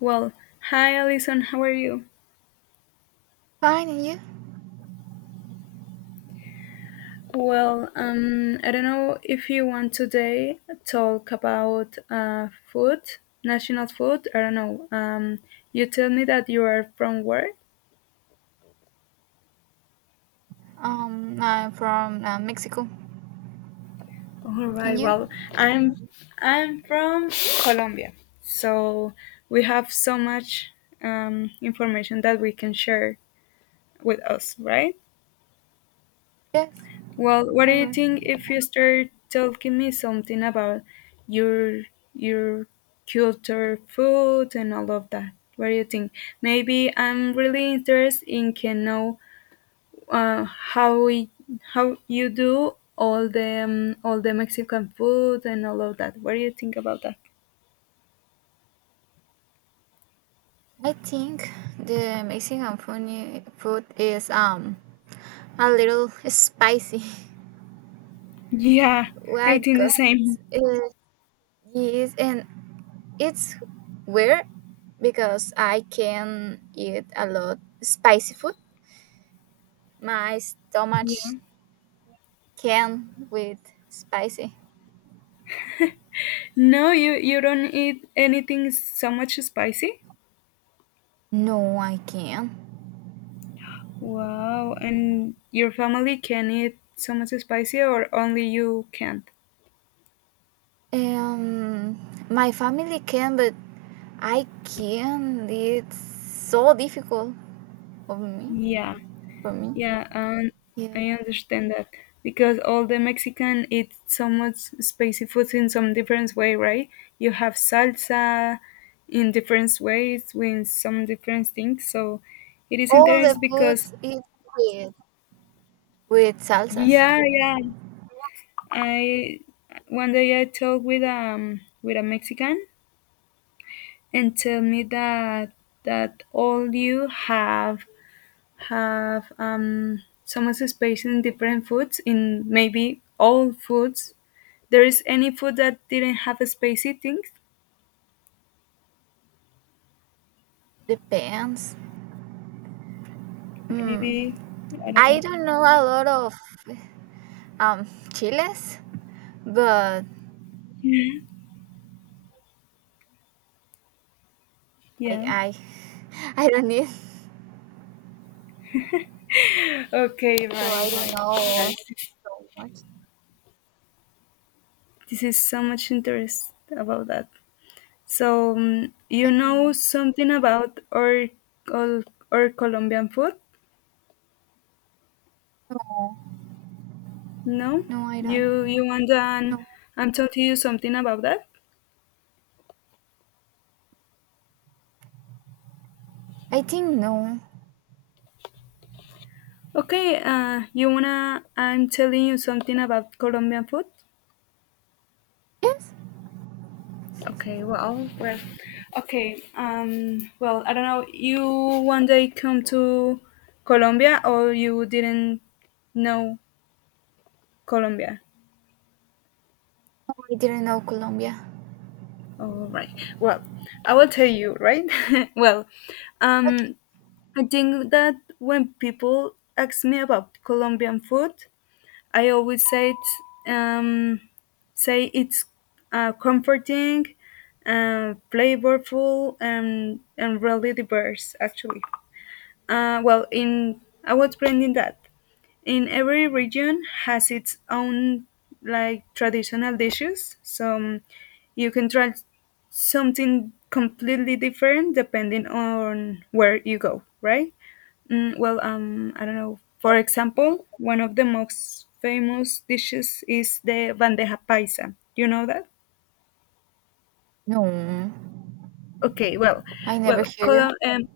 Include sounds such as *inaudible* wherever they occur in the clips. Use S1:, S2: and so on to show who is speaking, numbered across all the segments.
S1: Well, hi Alison, how are you?
S2: Fine, and you?
S1: Well, I don't know if you want today talk about food, national food. I don't know. You tell me that you are from where?
S2: I'm from Mexico.
S1: All
S2: And
S1: right.
S2: you?
S1: Well, I'm I'm from Colombia, so we have so much information that we can share with us, right?
S2: Yes.
S1: Well, what do
S2: All
S1: you
S2: right.
S1: think if you start telling me something about your your culture, food, and all of that? What do you think? Maybe I'm really interested in can know how we, how you do all the Mexican food and all of that. What do you think about that?
S2: I think the Mexican funny food is a little spicy.
S1: Yeah,
S2: *laughs* Why?
S1: I think the
S2: Because
S1: same.
S2: it is, and it's weird because I can eat a lot spicy food. My stomach
S1: Yeah.
S2: can with spicy.
S1: No, you don't eat anything so much spicy.
S2: No, I can't.
S1: Wow, and your family can eat so much spicy or only you can't?
S2: Um, my family can, but I can't. It's so difficult for me.
S1: Yeah,
S2: For me,
S1: yeah,
S2: yeah.
S1: I understand that because all the Mexican eat so much spicy food in some different way, right? You have salsa in different ways with some different things, so it is
S2: All the
S1: interesting
S2: food
S1: because
S2: is with with salsas.
S1: yeah, yeah, I one day I talked with a Mexican and tell me that all you have some participation in different foods in maybe all foods there is any food that didn't have a space eating
S2: Depends. Mm.
S1: maybe I don't
S2: I
S1: know
S2: don't know a lot of um chiles, but
S1: yeah.
S2: I *laughs* I don't need.
S1: Okay,
S2: So I
S1: right,
S2: don't
S1: right.
S2: know
S1: That's-
S2: so much.
S1: this is so much interest about that so you know
S2: Um,
S1: something about or or, or Colombian food.
S2: no,
S1: No,
S2: no, I don't.
S1: you want an
S2: No,
S1: I'm telling you something about that.
S2: I think no.
S1: Okay, you wanna I'm telling you something about Colombian food.
S2: Yes.
S1: Okay, okay, well, I don't know. You one day come to Colombia or you didn't know Colombia.
S2: No, I didn't know Colombia.
S1: All right. Well, I will tell you, right? *laughs* well,
S2: Okay.
S1: um, I think that when people ask me about Colombian food, I always um, say it's comforting, flavorful, and really diverse, actually. Well, in I was planning that. In every region has its own like traditional dishes, so you can try something completely different depending on where you go, right? Well, I don't know. For example, one of the most famous dishes is the bandeja paisa. You know that?
S2: No,
S1: Okay,
S2: I never hear.
S1: Colon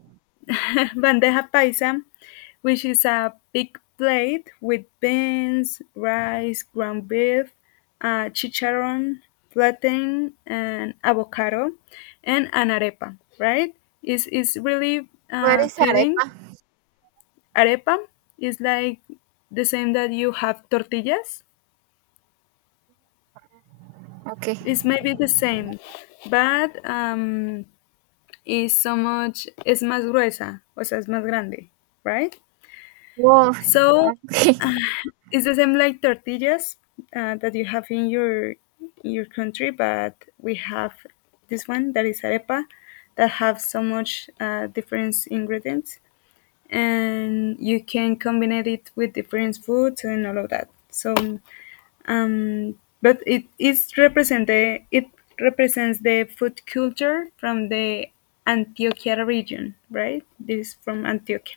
S1: *laughs* bandeja paisa, which is a big plate with beans, rice, ground beef, chicharron, plantain, and avocado, and an arepa. Right? Is really
S2: What is
S1: filling.
S2: arepa?
S1: Arepa is like the same that you have tortillas.
S2: Okay.
S1: It's maybe the same, but is so much, es más gruesa, o sea, es más grande, right?
S2: Woah,
S1: So
S2: okay,
S1: it's the same like tortillas that you have in your country, but we have this one that is arepa that have so much different ingredients, and you can combine it with different foods and all of that. So um, but it is represented it represents the food culture from the Antioquia region, right? This is from Antioquia,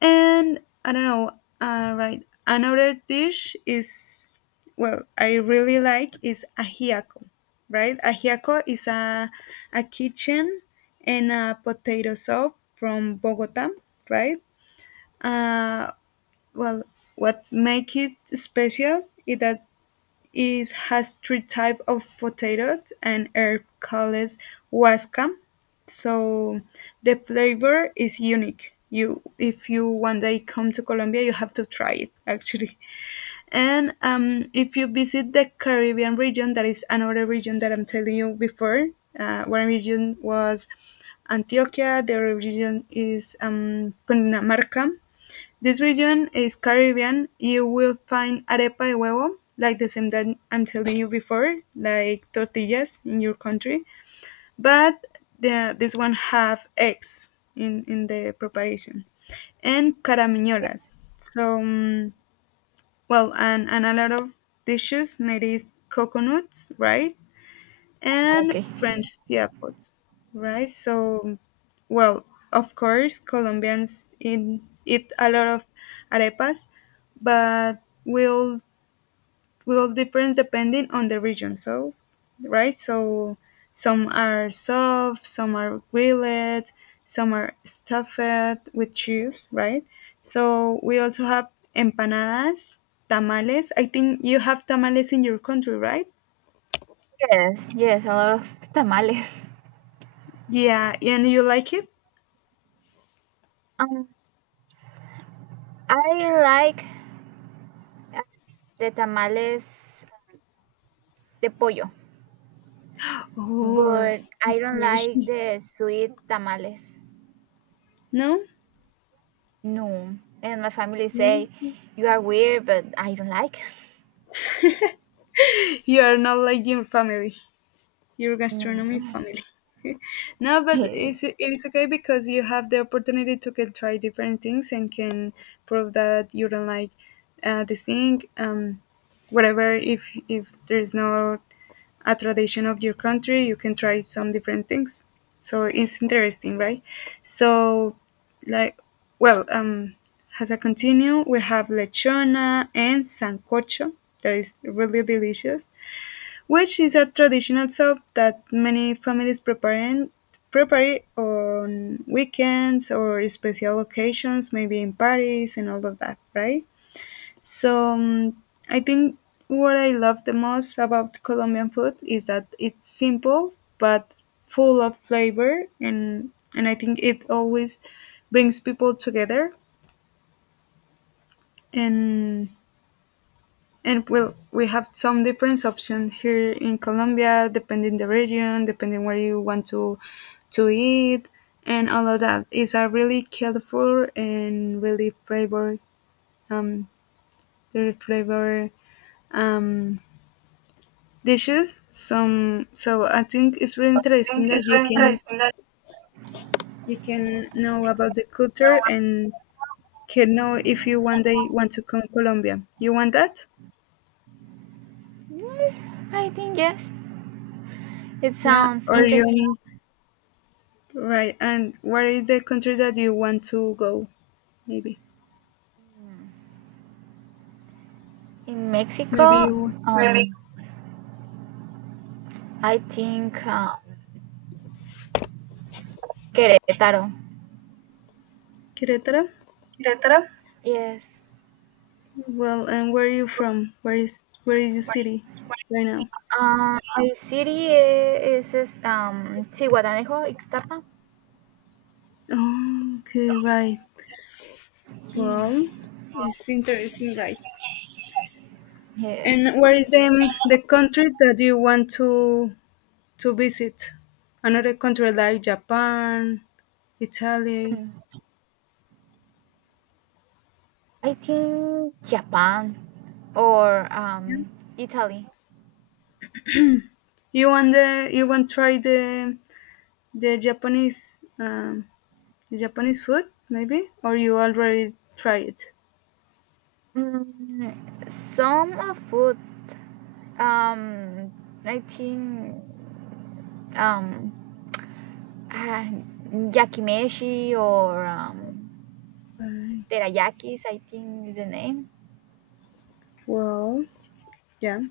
S1: and I don't know, right? Another dish is well, I really like is ajiaco, right? Ajiaco is a kitchen and a potato soup from Bogota, right? Uh, well, what makes it special is that it has three types of potatoes and herb called wascam. So the flavor is unique. You, if you one day come to Colombia, you have to try it actually. And if you visit the Caribbean region, that is another region that I'm telling you before. One region was Antioquia. The other region is Cundinamarca. This region is Caribbean. You will find arepa y huevo, like the same that I'm telling you before, like tortillas in your country, but this one have eggs in the preparation, and caramellas. So, well, and a lot of dishes made is coconuts, right?
S2: *laughs*
S1: And
S2: okay.
S1: French Siapot, right? So, well, of course, Colombians eat a lot of arepas, but will will difference depending on the region. So, right? So, some are soft, some are grilled, some are stuffed with cheese, right? So we also have empanadas, tamales. I think you have tamales in your country, right?
S2: Yes, yes, a lot of tamales.
S1: Yeah, and you like it?
S2: Um, I like uh, the tamales de pollo,
S1: Oh.
S2: but I don't
S1: Okay.
S2: like
S1: *laughs*
S2: the sweet tamales.
S1: No?
S2: No, and my family say
S1: Mm.
S2: you are weird, but I don't like.
S1: You are not like your family, your
S2: No,
S1: gastronomy
S2: *laughs*
S1: family. *laughs* No, but
S2: Eh,
S1: it's okay because you have the opportunity to can try different things and can prove that you don't like this thing, whatever. If there's no a tradition of your country, you can try some different things. So it's interesting, right? So, like, well, as I continue, we have lechona and sancocho that is really delicious which is a traditional soup that many families prepare on weekends or special occasions, maybe in parties and all of that, right? So I think what I love the most about Colombian food is that it's simple but full of flavor, and I think it always brings people together and and well, we have some different options here in Colombia, depending the region, depending where you want to eat, and all of that. It's a really colorful and um, really flavor um, dishes. Some so I think it's really interesting
S2: think
S1: that
S2: it's very interesting that
S1: you can know about the culture and can know if you one day want to come Colombia. You want that?
S2: yes, I think yes. It
S1: Yeah,
S2: sounds
S1: or
S2: interesting.
S1: you Right. And where is the country that you want to go? Maybe.
S2: In
S1: Maybe
S2: Mexico, we
S1: you
S2: make Really? I think Querétaro.
S1: Querétaro?
S2: Querétaro. Yes.
S1: Well, and where are you from? Where is your city right now?
S2: My city is, Zihuatanejo, Ixtapa.
S1: Oh, okay, right.
S2: Yeah.
S1: Well, it's interesting, right?
S2: Yeah.
S1: And where is the country that you want to visit? Another country like Japan, Italy.
S2: Mm. I think Japan or Italy.
S1: You want the you want try the Japanese Japanese food, maybe? Or you already tried it?
S2: Mm, some of food. Um, I think um uh, yakimeshi or teriyakis. I think is the name.
S1: Well, yeah.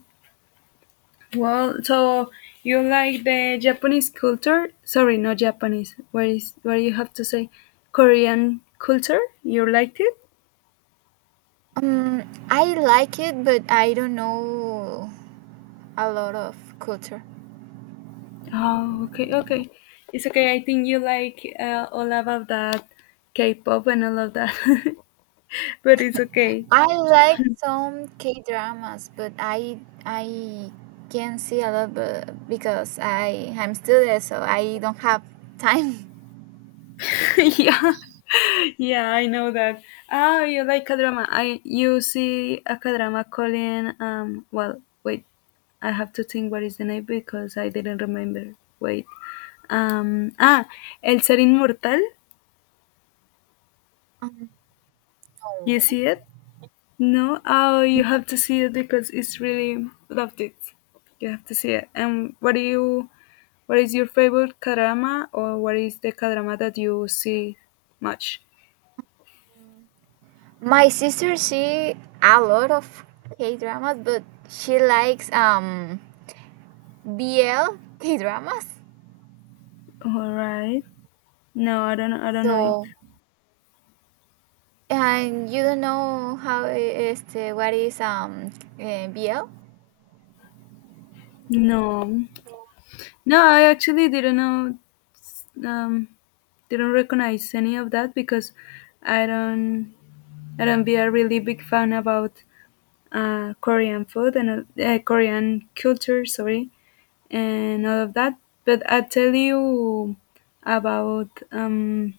S1: Well, so you like the Japanese culture? Sorry, not Japanese. What is what do you have to say? Korean culture? You liked it?
S2: Um, I like it, but I don't know a lot of culture.
S1: Oh, okay, okay. It's okay. I think you like all about that K-pop and all of that, *laughs* but it's okay.
S2: I like some K dramas, but I can see a lot but because I'm still there, so I don't have time. *laughs*
S1: *laughs* Yeah, yeah, I know that. Oh, you like a drama. I you see a drama calling. Well, wait, I have to think what is the name because I didn't remember. Wait, um, ah, El Ser Inmortal.
S2: Um,
S1: You
S2: no.
S1: see it? No. Oh, you have to see it because it's really loved it. You have to see it. And what do you? What is your favorite drama, or what is the drama that you see much?
S2: My sister she a lot of K dramas, but she likes BL K dramas.
S1: All right. No, I don't know it.
S2: So and you don't know how I- este what is eh, BL?
S1: No. No, I actually didn't know um didn't recognize any of that because I don't I don't be a really big fan about Korean food and Korean culture, sorry, and all of that. But I tell you about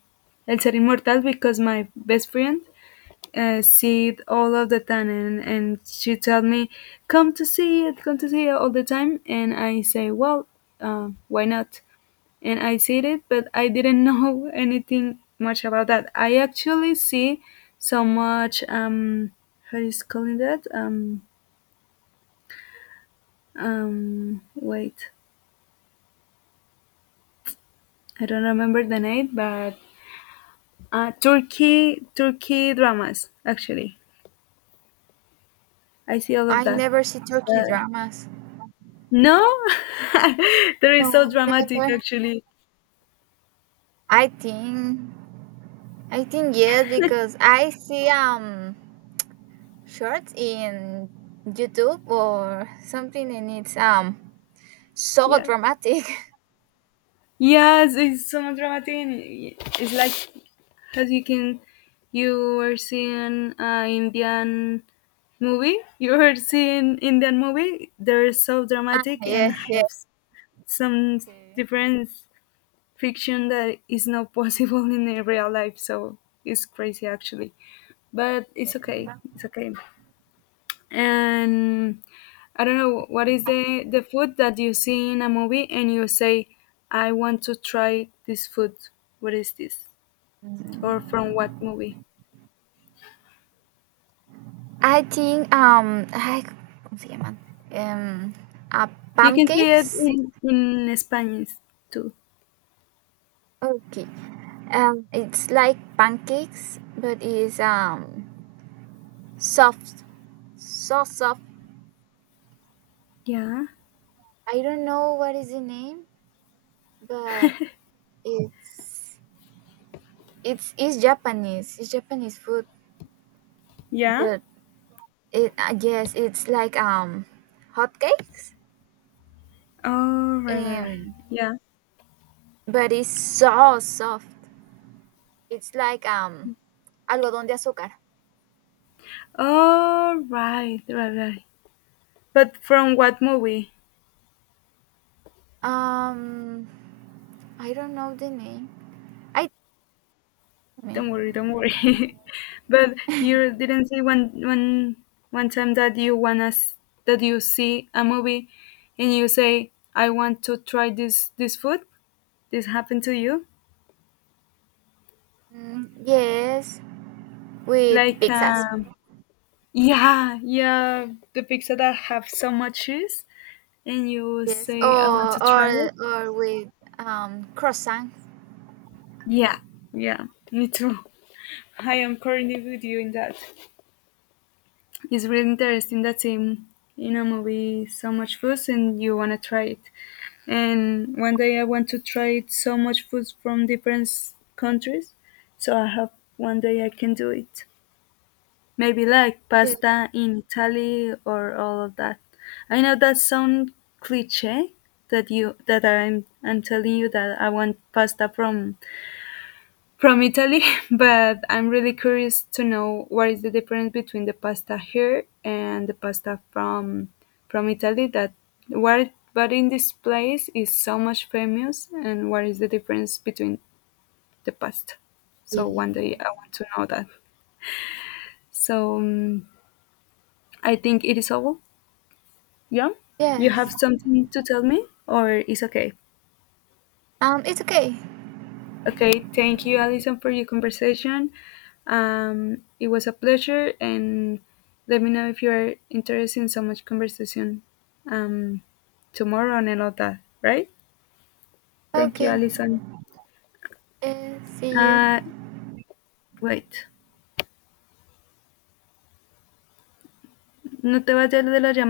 S1: El Ser Inmortal because my best friend see it all of the time, and she tell me, "Come to see it, come to see it all the time," and I say, "Well, why not?" And I did it, but I didn't know *laughs* anything much about that. I actually see so much how is calling that wait I don't remember the name, but Turkey dramas actually. I see all
S2: I
S1: of that.
S2: never see Turkey
S1: Uh,
S2: dramas.
S1: no, *laughs* they're
S2: No,
S1: so dramatic
S2: never.
S1: actually.
S2: I think I think yes because I see shorts in YouTube or something and it's so
S1: Yeah.
S2: dramatic. *laughs*
S1: Yes, it's so dramatic. And It's like as you can, you were seeing Indian movie. You were seeing Indian movie. They're so
S2: Ah
S1: dramatic and
S2: yes, yes.
S1: have some
S2: sí.
S1: different fiction that is not possible *laughs* in a real life. So it's crazy actually, but it's okay. It's okay and I don't know what is the food that you see in a movie and you say, I want to try this food. What is this? Or from what movie?
S2: I think ay, ¿cómo se llaman? Um uh,
S1: You can say it
S2: pancakes.
S1: in Spanish too.
S2: Okay. It's like pancakes but it's soft. So soft.
S1: Yeah.
S2: I don't know what is the name, but it's it's Japanese. It's Japanese food,
S1: Yeah?
S2: but it I guess it's like hotcakes.
S1: Oh right, right, right.
S2: Um,
S1: Yeah.
S2: but it's so soft. It's like algodón de azúcar.
S1: Oh right, right, right. But from what movie?
S2: Um, I don't know the name. I me.
S1: Don't worry, don't worry. *laughs* But you didn't say one time that you want us that you see a movie and you say, "I want to try this this food." This happened to you?
S2: Mm, yes, with
S1: Like,
S2: pizzas.
S1: yeah, yeah, the pizza that have so much cheese, and you
S2: Yes,
S1: say, "I want to
S2: or
S1: try
S2: or
S1: it."
S2: or with croissants.
S1: Yeah, yeah, me too. *laughs* I am currently with you in that. It's really interesting. That's in a movie so much food, and you want to try it. And one day I want to try so much food from different s- countries, so I hope one day I can do it. Maybe like
S2: Yeah.
S1: pasta in Italy or all of that. I know that sound cliche that you that I'm telling you that I want pasta from Italy, *laughs* but I'm really curious to know what is the difference between the pasta here and the pasta from Italy that what but in this place is so much famous and what is the difference between the pasta. So one day I
S2: Yes.
S1: want to know that. So I think it is all. Yeah. You have
S2: Yes.
S1: something to tell me or it's okay?
S2: It's okay.
S1: Okay, thank you, Alison, for your conversation. It was a pleasure, and let me know if you're interested in so much conversation um, tomorrow and all that, right? Thank you,
S2: Okay.
S1: Alison.
S2: See you.
S1: Uh, wait, no te vayas de la llamada.